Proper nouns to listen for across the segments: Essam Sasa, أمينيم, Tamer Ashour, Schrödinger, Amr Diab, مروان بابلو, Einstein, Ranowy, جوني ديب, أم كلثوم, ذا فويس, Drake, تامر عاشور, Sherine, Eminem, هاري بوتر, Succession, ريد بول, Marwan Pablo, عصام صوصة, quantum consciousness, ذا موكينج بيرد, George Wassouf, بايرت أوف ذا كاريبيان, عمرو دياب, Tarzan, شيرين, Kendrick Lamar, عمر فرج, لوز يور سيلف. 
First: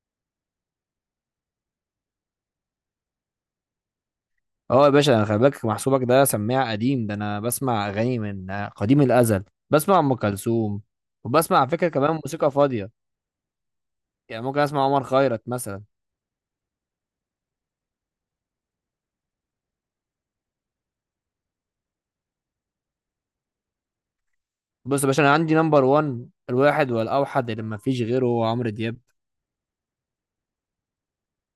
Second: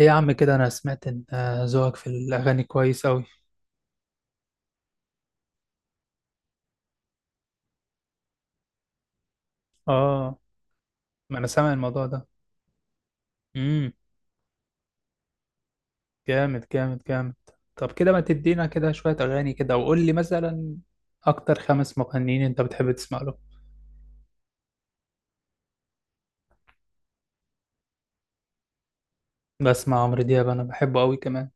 ايه يا عم كده، انا سمعت ان ذوقك في الاغاني كويس اوي. اه يا باشا انا خلي بالك محسوبك ده سماع قديم. ده انا بسمع اغاني من قديم الازل، بسمع ام اه، كلثوم، ما انا وبسمع على سامع فكره الموضوع كمان ده. موسيقى فاضيه. امم. يعني ممكن اسمع عمر خيرت مثلا. جامد جامد جامد. طب كده ما تدينا كده شوية اغاني، كده وقول لي مثلا اكتر خمس مغنيين انت بتحب تسمع له. بص يا باشا، انا عندي نمبر 1 الواحد والاوحد اللي ما فيش غيره هو عمرو دياب. بسمع عمرو دياب، انا بحبه اوي كمان.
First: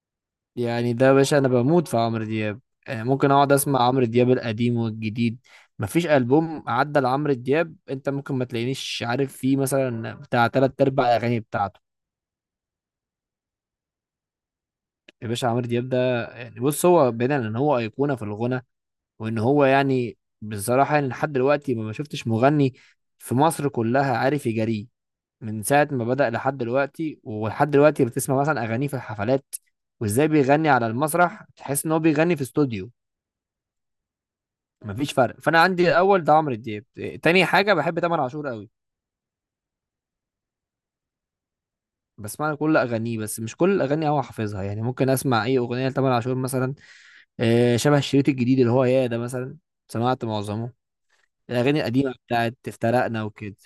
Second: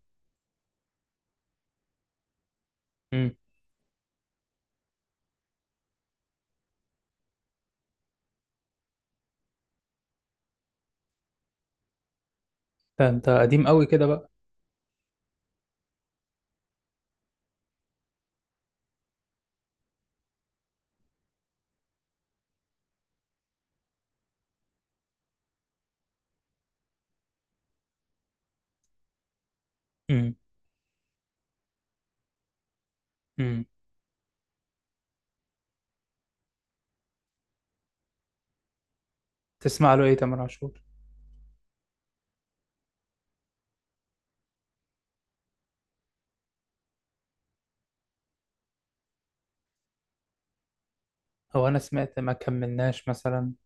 يعني ده يا باشا انا بموت في عمرو دياب، يعني ممكن امم. اقعد اسمع عمرو دياب القديم والجديد. ما فيش البوم عدى لعمرو دياب انت ممكن ما تلاقينيش عارف فيه، مثلا بتاع تلات ارباع الاغاني بتاعته. ده انت قديم اوي كده بقى. يا باشا عمرو دياب ده يعني، بص، هو بعيدا ان هو ايقونه في الغنى، وان هو يعني بصراحة يعني لحد دلوقتي ما شفتش مغني في مصر كلها عارف يجاريه. من ساعة ما بدأ لحد دلوقتي، ولحد دلوقتي بتسمع مثلا أغانيه في الحفلات، وازاي امم. بيغني على المسرح تحس ان هو بيغني في استوديو. امم. مفيش فرق. فانا عندي الاول ده عمرو دياب. تاني حاجة بحب تامر عاشور قوي. تسمع له ايه تامر عاشور؟ بسمع له كل اغانيه، بس مش كل الاغاني هو حافظها. يعني ممكن اسمع اي اغنيه لتامر عاشور مثلا، شبه الشريط الجديد اللي هو يا ده مثلا. سمعت معظمه، هو انا الاغاني القديمه سمعت ما بتاعت كملناش افترقنا مثلا وكده.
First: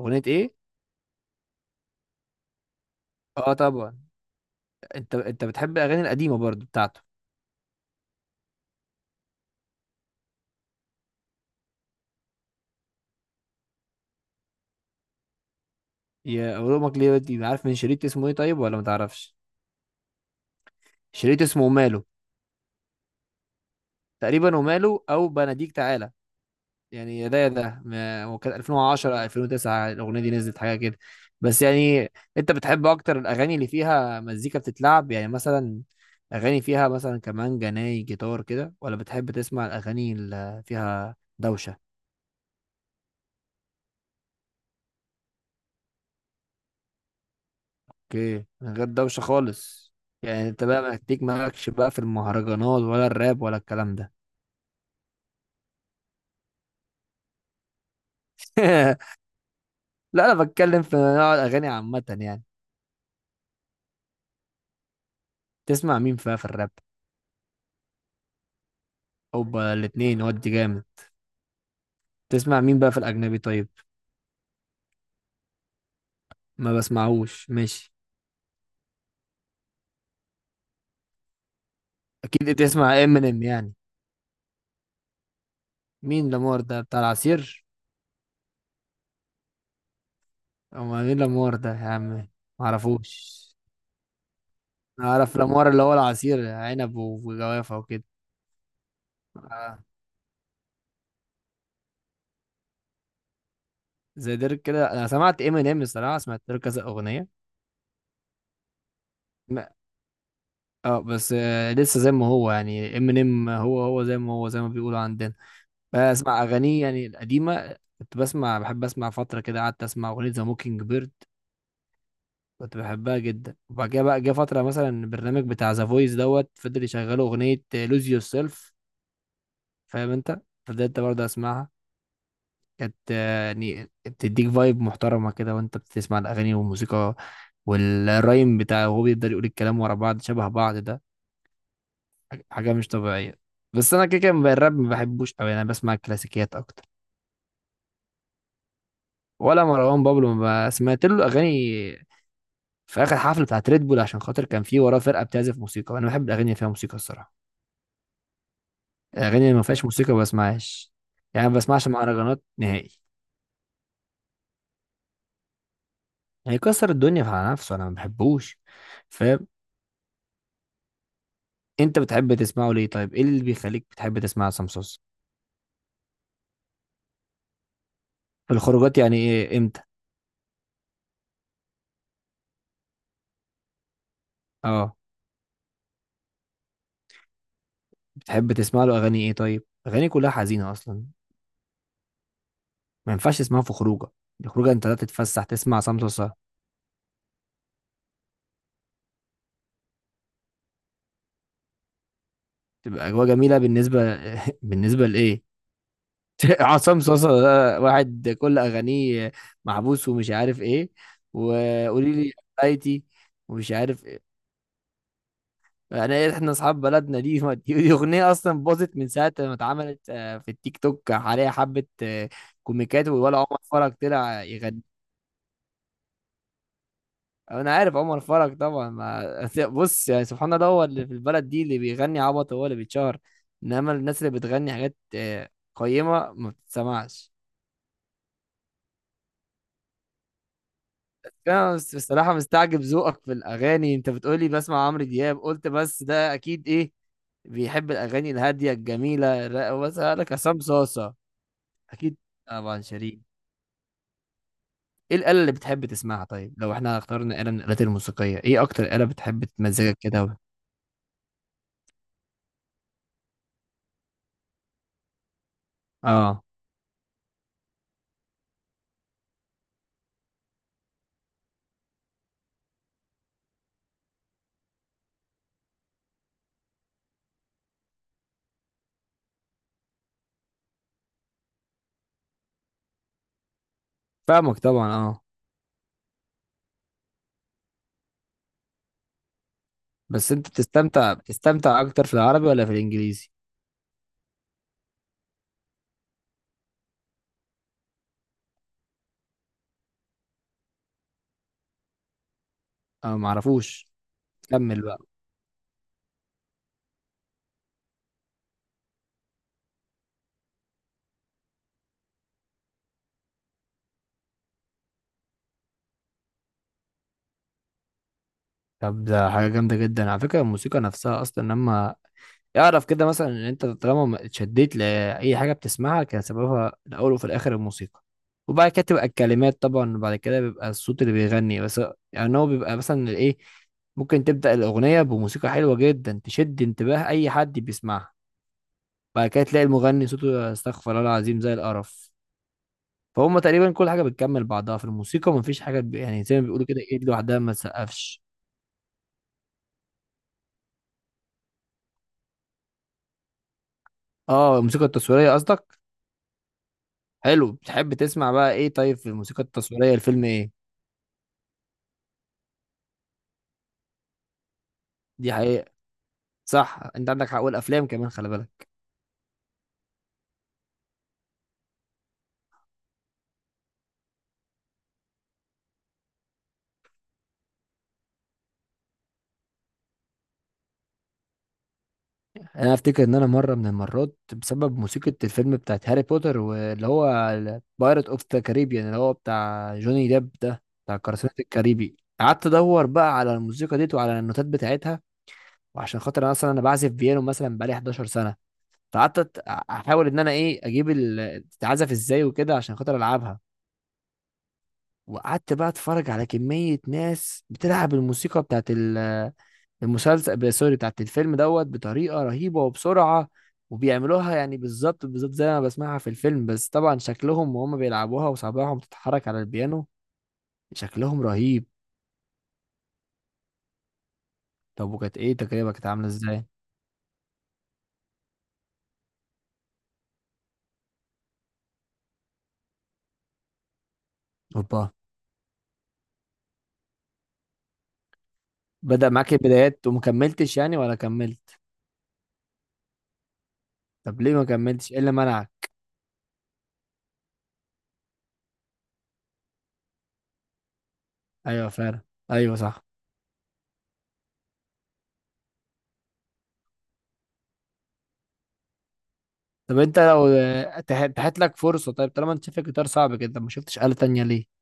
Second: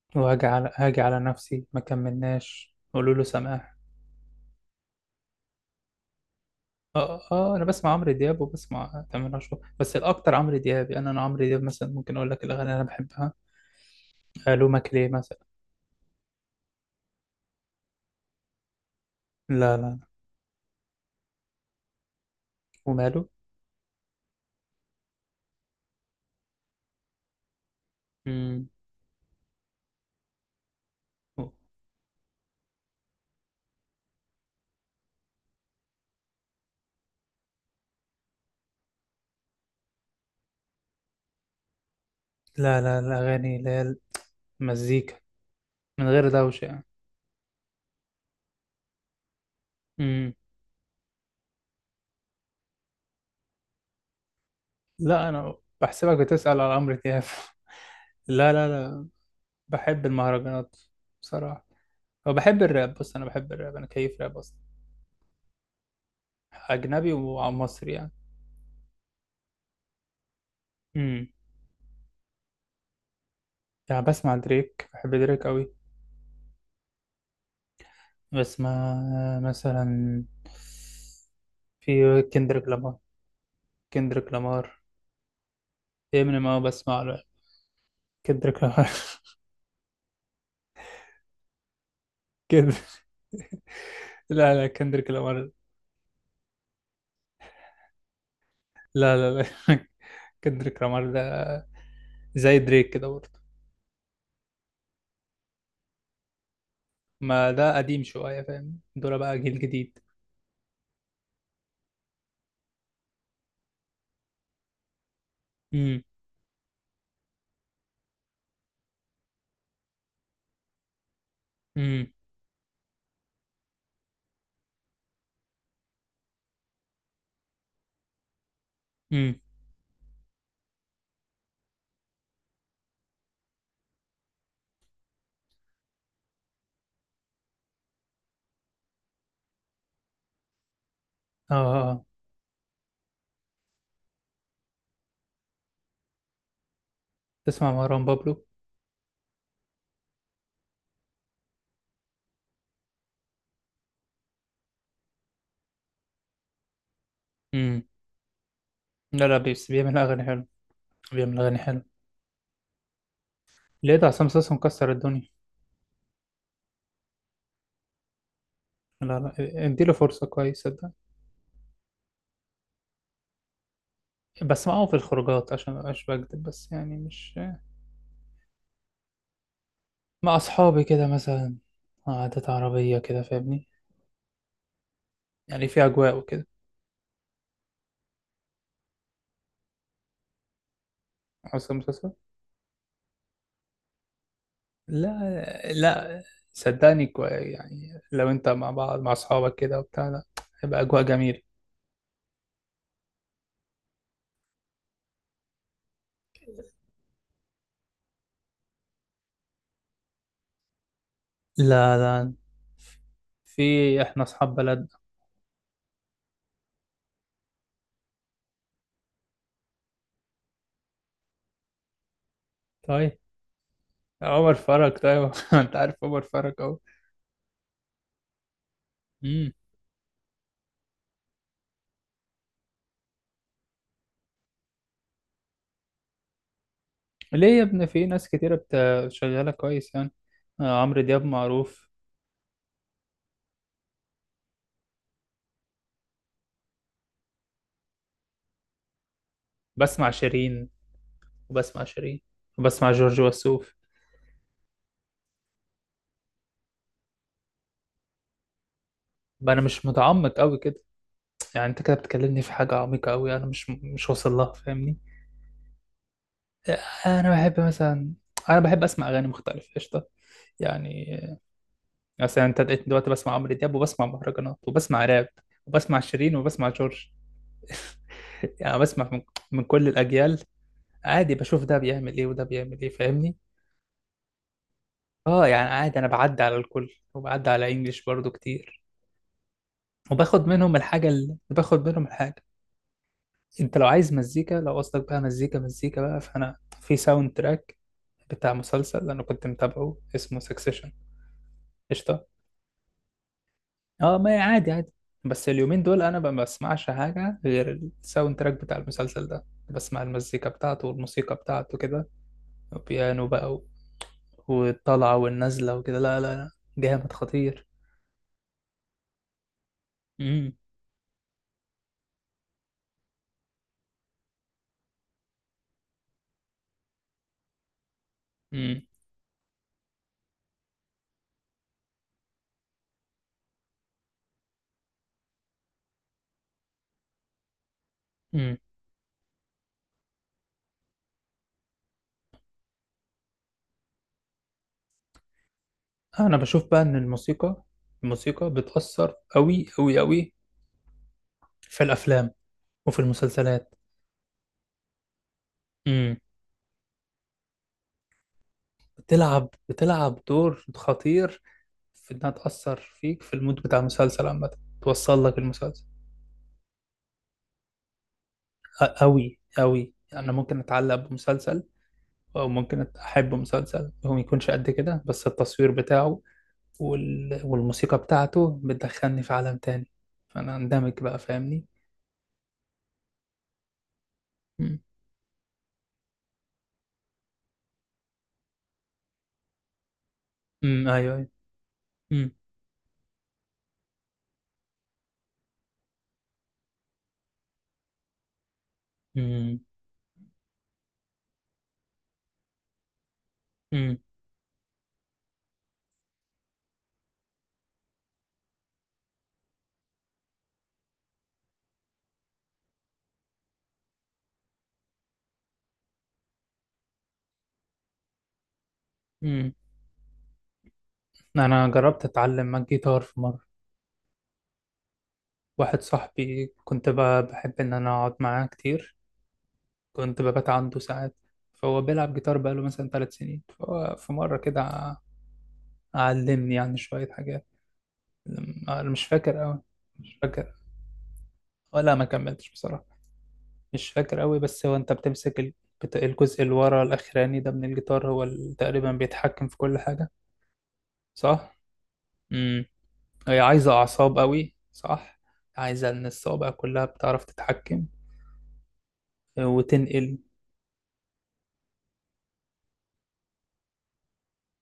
اغنيه وهاجي ايه؟ على، هاجي على نفسي، ما كملناش، قولوا له اه سماح. طبعا. انت بتحب الاغاني القديمه برضو بتاعته. اه، اه، انا بسمع عمرو دياب وبسمع تامر عاشور، بس الاكتر عمرو دياب. يعني انا عمرو دياب مثلا ممكن اقول لك الاغاني اللي انا بحبها. الو ماكليه مثلا. يا اولمك ليه دي، عارف من شريط اسمه ايه طيب، ولا ما تعرفش؟ لا لا لا. شريط اسمه وماله، وماله. تقريبا وماله او بناديك تعالى. يعني يا ده يا ده هو كان امم. 2010 2009 الاغنيه دي نزلت، حاجه كده. بس يعني انت بتحب اكتر الاغاني اللي فيها مزيكا بتتلعب، يعني مثلا اغاني فيها مثلا كمان جناي جيتار كده، ولا بتحب تسمع الاغاني اللي فيها دوشه؟ لا لا، الاغاني اللي هي المزيكا من غير دوشه يعني. اوكي، من غير دوشة خالص. امم. يعني انت بقى محتاج، مالكش بقى في المهرجانات ولا الراب ولا الكلام ده؟ لا، انا بحسبك بتسأل على عمرو دياب لا لا لا. بحب لا انا المهرجانات. بتكلم في نوع بصراحه. الاغاني عامة يعني. وبحب الراب. بص انا بحب الراب، انا كيف راب اصلا. تسمع مين بقى في الراب؟ اجنبي ومصري يعني. اوبا الاتنين، ودي جامد. امم. تسمع مين بقى في الاجنبي طيب؟ يعني بسمع دريك، بحب دريك قوي. ما بسمعوش، ماشي. بس ما مثلا، في اكيد كندريك لامار. تسمع امينيم يعني. كندريك لامار. مين امينيم، اه لامار ده بتاع بسمع له. العصير؟ كندريك لامار. او مين لامار ده يا عم؟ كد... معرفوش. لا لا، كندريك اعرف لامار. لامار اللي هو العصير عنب وجوافة وكده. لا لا لا آه. كندريك لامار ده زي دريك كده برضه. زي ديرك كده انا سمعت امينيم، الصراحة سمعت له كذا اغنية. ما ده قديم شوية، فاهم؟ دول بقى جيل ما- جديد. اه بس لسه زي ما هو يعني ام ان ام هو زي ما هو، زي ما بيقولوا عندنا. امم. بسمع اغانيه يعني القديمه، كنت بسمع بحب اسمع فتره كده، قعدت اسمع اغنيه ذا موكينج بيرد، امم. كنت بحبها جدا. وبعد كده بقى جه فتره مثلا البرنامج بتاع ذا فويس دوت فضل يشغلوا اغنيه لوز يور سيلف. امم. فاهم انت؟ فضلت برضه اسمعها. كانت يعني بتديك فايب محترمه كده وانت بتسمع الاغاني والموسيقى والرايم بتاعه، وهو بيقدر يقول الكلام ورا بعض شبه بعض ده. اه، آه، آه. حاجة مش طبيعية. بس أنا كده كده بقى الراب ما بحبوش أوي، أنا بسمع كلاسيكيات أكتر. تسمع مروان بابلو؟ ولا مروان بابلو، ما ب- سمعت له أغاني في آخر حفلة بتاعت ريد بول، عشان خاطر كان في وراه فرقة بتعزف موسيقى، وأنا بحب الأغاني اللي فيها موسيقى الصراحة. امم. لا الأغاني لا، اللي ما بس فيهاش بيعمل موسيقى ما أغاني حلوة. بسمعهاش. بيعمل يعني ما أغاني حلوة. بسمعش مهرجانات نهائي. لقيت عصام صاصا مكسر الدنيا. هيكسر الدنيا على نفسه، أنا ما بحبوش. لا لا، فاهم؟ اديله فرصة كويسة. أنت بتحب تسمعه ليه طيب؟ إيه اللي بيخليك بتحب تسمع عصام بس معاهم في صوصة؟ الخروجات، عشان مبقاش بكدب، بس يعني مش. في الخروجات، يعني إيه إمتى؟ مع أصحابي كده مثلا. قعدات عربية كده، فاهمني؟ أه. يعني في أجواء وكده. بتحب تسمع له أغاني إيه طيب؟ أغاني كلها حزينة أصلا، حاسس المسلسل. ما ينفعش اسمها في خروجه. الخروجه انت لا لا تتفسح تسمع عصام لا، صوصه. صدقني، يعني لو أنت مع بعض، مع أصحابك كده وبتاع، لا، هيبقى أجواء جميلة. تبقى اجواء جميله بالنسبه. بالنسبه لايه؟ عصام صوصه ده واحد كل اغانيه محبوس ومش عارف ايه، لا وقولي لا، لي حبايتي، ومش في عارف إحنا ايه. أصحاب بلدنا. انا ايه احنا اصحاب بلدنا دي؟ دي اغنيه اصلا باظت من ساعه ما اتعملت، في التيك توك عليها حبه كوميكات. طيب ولا عمر فرج طلع عمر يغني. فرج، طيب أنت عارف عمر فرج أهو. انا عارف عمر فرج طبعا. ما مم. بص يعني سبحان الله، هو اللي في البلد دي اللي بيغني عبط هو اللي بيتشهر. انما الناس اللي بتغني حاجات قيمة ما بتتسمعش. ليه يا ابني، في ناس كتيرة شغالة كويس يعني. عمرو دياب انا معروف. بصراحة مستعجب ذوقك في الاغاني. انت بتقولي بسمع عمرو دياب، قلت بس ده اكيد ايه، بيحب الاغاني الهادية الجميلة بسمع واسألك عصام شيرين. صاصة. وبسمع اكيد شيرين. طبعا وبسمع جورج شيرين. وسوف. ايه الآلة اللي بتحب تسمعها طيب؟ لو احنا اخترنا آلة من الآلات الموسيقية، ايه اكتر آلة بتحب بقى انا مش تمزجك متعمق كده؟ قوي كده. يعني انت كده بتكلمني في حاجه عميقه قوي، انا مش واصل لها، فاهمني؟ اه انا بحب مثلا، انا بحب اسمع اغاني مختلفه قشطه. يعني مثلا، انت لقيتني دلوقتي بسمع عمرو دياب وبسمع مهرجانات وبسمع راب وبسمع شيرين وبسمع جورج يعني بسمع من كل الاجيال. عادي، بشوف ده بيعمل ايه وده بيعمل ايه، فاهمني؟ فاهمك طبعا اه. اه، يعني عادي، انا بعدي على الكل وبعدي على انجليش برضو كتير. بس وباخد انت منهم الحاجه، بتستمتع، اللي بتستمتع باخد اكتر منهم في الحاجه. العربي ولا في الانجليزي؟ انت لو عايز مزيكا، لو قصدك بقى مزيكا، مزيكا بقى فانا في ساوند تراك بتاع مسلسل انا كنت متابعه اسمه سكسيشن. قشطه. انا ما اعرفوش، اه، ما هي عادي كمل عادي. بقى. بس اليومين دول انا ما بسمعش حاجه غير الساوند تراك بتاع المسلسل ده. بسمع المزيكا بتاعته والموسيقى بتاعته كده. وبيانو بقى والطلعه والنازله وكده. لا لا لا، جامد خطير. طب ده حاجه جامده جدا على فكره. امم. الموسيقى نفسها اصلا لما يعرف كده مثلا ان انت طالما ما اتشديت لاي حاجه بتسمعها كان سببها الاول وفي الاخر الموسيقى. وبعد كده امم. تبقى الكلمات طبعا، وبعد كده بيبقى الصوت اللي بيغني بس. يعني هو بيبقى مثلا ايه، ممكن تبدأ الأغنية بموسيقى حلوة جدا تشد انتباه أي حد بيسمعها، امم. بعد كده تلاقي المغني صوته استغفر الله العظيم زي القرف. فهم؟ تقريبا كل حاجه بتكمل بعضها في الموسيقى، مفيش حاجه يعني انا زي ما بيقولوا بشوف كده بقى ان ايه، لوحدها ما الموسيقى، تسقفش. الموسيقى بتأثر قوي قوي قوي في الافلام وفي المسلسلات. اه الموسيقى التصويريه قصدك. حلو، بتحب تسمع بقى ايه طيب في الموسيقى بتلعب التصويريه؟ الفيلم ايه؟ دور خطير في انها تأثر فيك في المود بتاع المسلسل عامة، توصل دي لك حقيقه، المسلسل. صح، انت عندك حق. والافلام كمان خلي بالك. قوي قوي، انا ممكن اتعلق بمسلسل. او ممكن احب مسلسل هو ما يكونش قد كده، بس التصوير بتاعه والموسيقى بتاعته بتدخلني في عالم تاني، فانا اندمج بقى، فاهمني؟ انا افتكر ان انا مره من المرات بسبب امم. موسيقى الفيلم بتاعت هاري بوتر واللي هو بايرت اوف ذا كاريبيان اللي هو بتاع جوني ديب ده أمم، بتاع ايوه ايوه. قراصنة الكاريبي، امم. قعدت ادور بقى على الموسيقى ديت وعلى النوتات بتاعتها. وعشان خاطر انا اصلا انا بعزف بيانو مثلا بقالي 11 سنه، فقعدت أت- امم. احاول ان انا ايه اجيب تتعزف ازاي وكده عشان خاطر العبها. امم. وقعدت بقى اتفرج على كمية ناس بتلعب الموسيقى بتاعت المسلسل، سوري، بتاعت الفيلم دوت، بطريقة رهيبة وبسرعة. وبيعملوها يعني بالظبط بالظبط زي ما بسمعها في الفيلم، بس طبعا شكلهم وهم بيلعبوها وصابعهم بتتحرك على أمم. البيانو شكلهم رهيب. انا جربت اتعلم جيتار في مرة. طب وكانت ايه تجربة، واحد كانت عاملة ازاي؟ صاحبي كنت بحب ان انا اقعد معاه كتير، كنت ببات عنده ساعات. فهو بيلعب جيتار بقاله مثلا ثلاث سنين، فهو في مرة كده اوبا. علمني يعني شوية حاجات. أنا مش بدأ معاك فاكر أوي. البدايات مش فاكر، ومكملتش يعني، ولا كملت؟ ولا ما كملتش بصراحة. مش طب فاكر ليه أوي، ما بس هو أنت كملتش؟ ايه اللي بتمسك منعك؟ الجزء اللي ورا الأخراني ده من الجيتار هو اللي تقريبا بيتحكم في كل حاجة، صح؟ ايوه فعلا. ايوه امم. صح. هي عايزة أعصاب أوي، صح؟ عايزة إن الصوابع كلها بتعرف تتحكم طب انت وتنقل. لو اتاحت لك فرصه، طيب طالما انت شايف الجيتار صعب كده، ما شفتش آلة تانية ليه؟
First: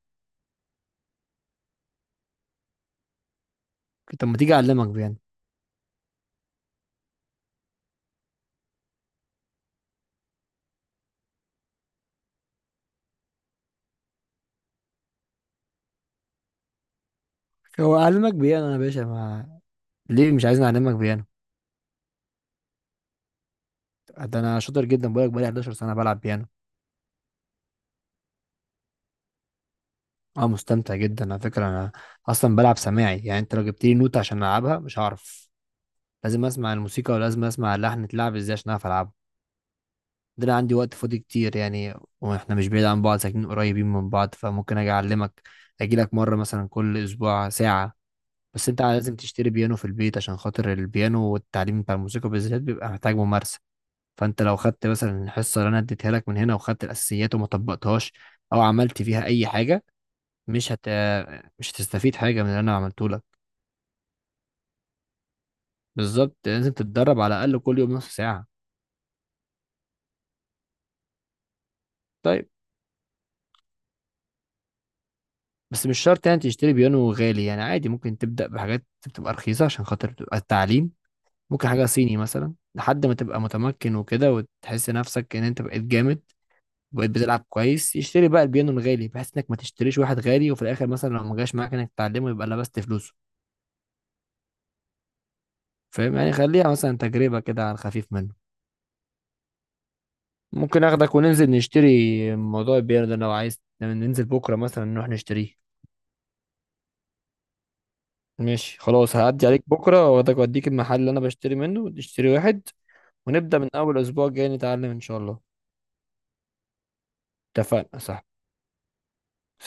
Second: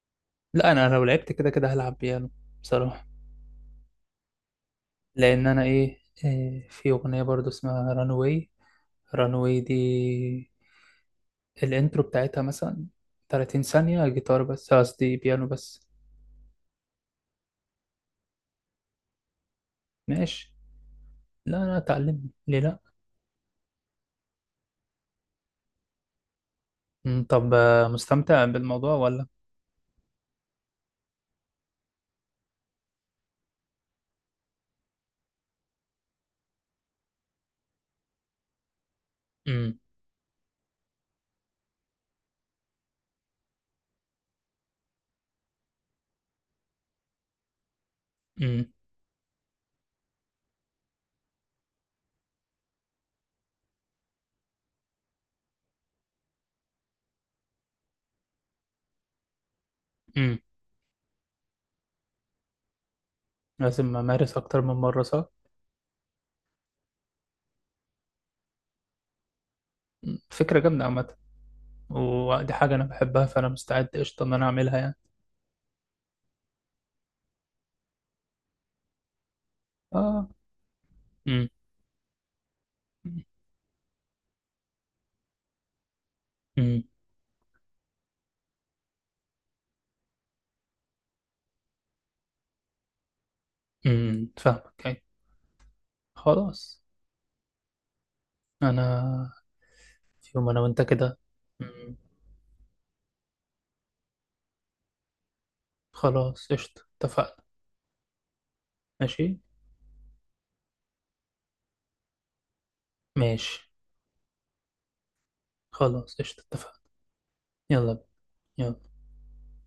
لا، أنا لو لعبت كده كده هلعب بيانو، بصراحة. طب ما تيجي اعلمك بيانو. لان انا ايه إيه، في اغنيه برضو اسمها رانوي. رانوي دي الانترو بتاعتها مثلا 30 ثانيه جيتار بس، قصدي بيانو بس. هو اعلمك بيانو يا باشا ما. ليه مش ماشي. عايزني اعلمك بيانو؟ لا لا، اتعلم ليه؟ لا. ده انا شاطر جدا، بقولك بقالي 11 سنه بلعب بيانو. مم، طب مستمتع بالموضوع ولا؟ اه مستمتع جدا على فكره انا. اصلا بلعب سماعي، يعني انت لو جبت لي نوت عشان العبها مش هعرف. لازم اسمع الموسيقى ولازم اسمع اللحن اتلعب ازاي عشان اعرف العبه. امم. ده انا عندي وقت فاضي كتير يعني. واحنا مش بعيد عن بعض، ساكنين قريبين من بعض، فممكن اجي اعلمك. اجي لك مره مثلا كل اسبوع ساعه. بس امم. انت لازم تشتري بيانو في البيت، عشان خاطر البيانو والتعليم بتاع الموسيقى بالذات بيبقى محتاج ممارسة. فانت لو خدت مثلا الحصة اللي انا اديتها لك من هنا وخدت الاساسيات وما طبقتهاش او عملت فيها اي حاجة، امم. مش هت مش هتستفيد حاجة من اللي انا عملته لك. لازم امارس اكتر من مره، صح؟ بالظبط، لازم تتدرب على الاقل كل يوم نص ساعة. مم، فكره جامده عامه. طيب ودي حاجه انا بحبها، فانا مستعد قشطه ان انا اعملها يعني. بس مش شرط يعني تشتري بيانو غالي، يعني عادي ممكن تبدأ بحاجات بتبقى رخيصة عشان خاطر اه. بتبقى التعليم. امم. ممكن حاجة صيني مثلا لحد ما تبقى متمكن وكده، وتحس نفسك ان انت بقيت جامد امم. وبقيت بتلعب كويس، يشتري بقى البيانو الغالي، بحيث انك ما تشتريش واحد غالي وفي الاخر مثلا لو ما جاش معاك انك تتعلمه يبقى لبست فلوسه. امم. فاهمك، أيوة. فاهم؟ يعني خليها خلاص. مثلا تجربة كده على الخفيف منه. انا في يوم انا وانت ممكن اخدك كده. وننزل نشتري مم. موضوع البيانو ده، لو عايز ننزل بكرة مثلا نروح نشتريه. خلاص قشطة، اتفقنا. ماشي، خلاص، ماشي. هعدي عليك بكرة واخدك واديك المحل اللي انا بشتري منه تشتري واحد، ونبدأ ماشي، من اول اسبوع جاي نتعلم ان شاء الله. خلاص قشطة، اتفقنا. يلا اتفقنا بينا. صح؟ يلا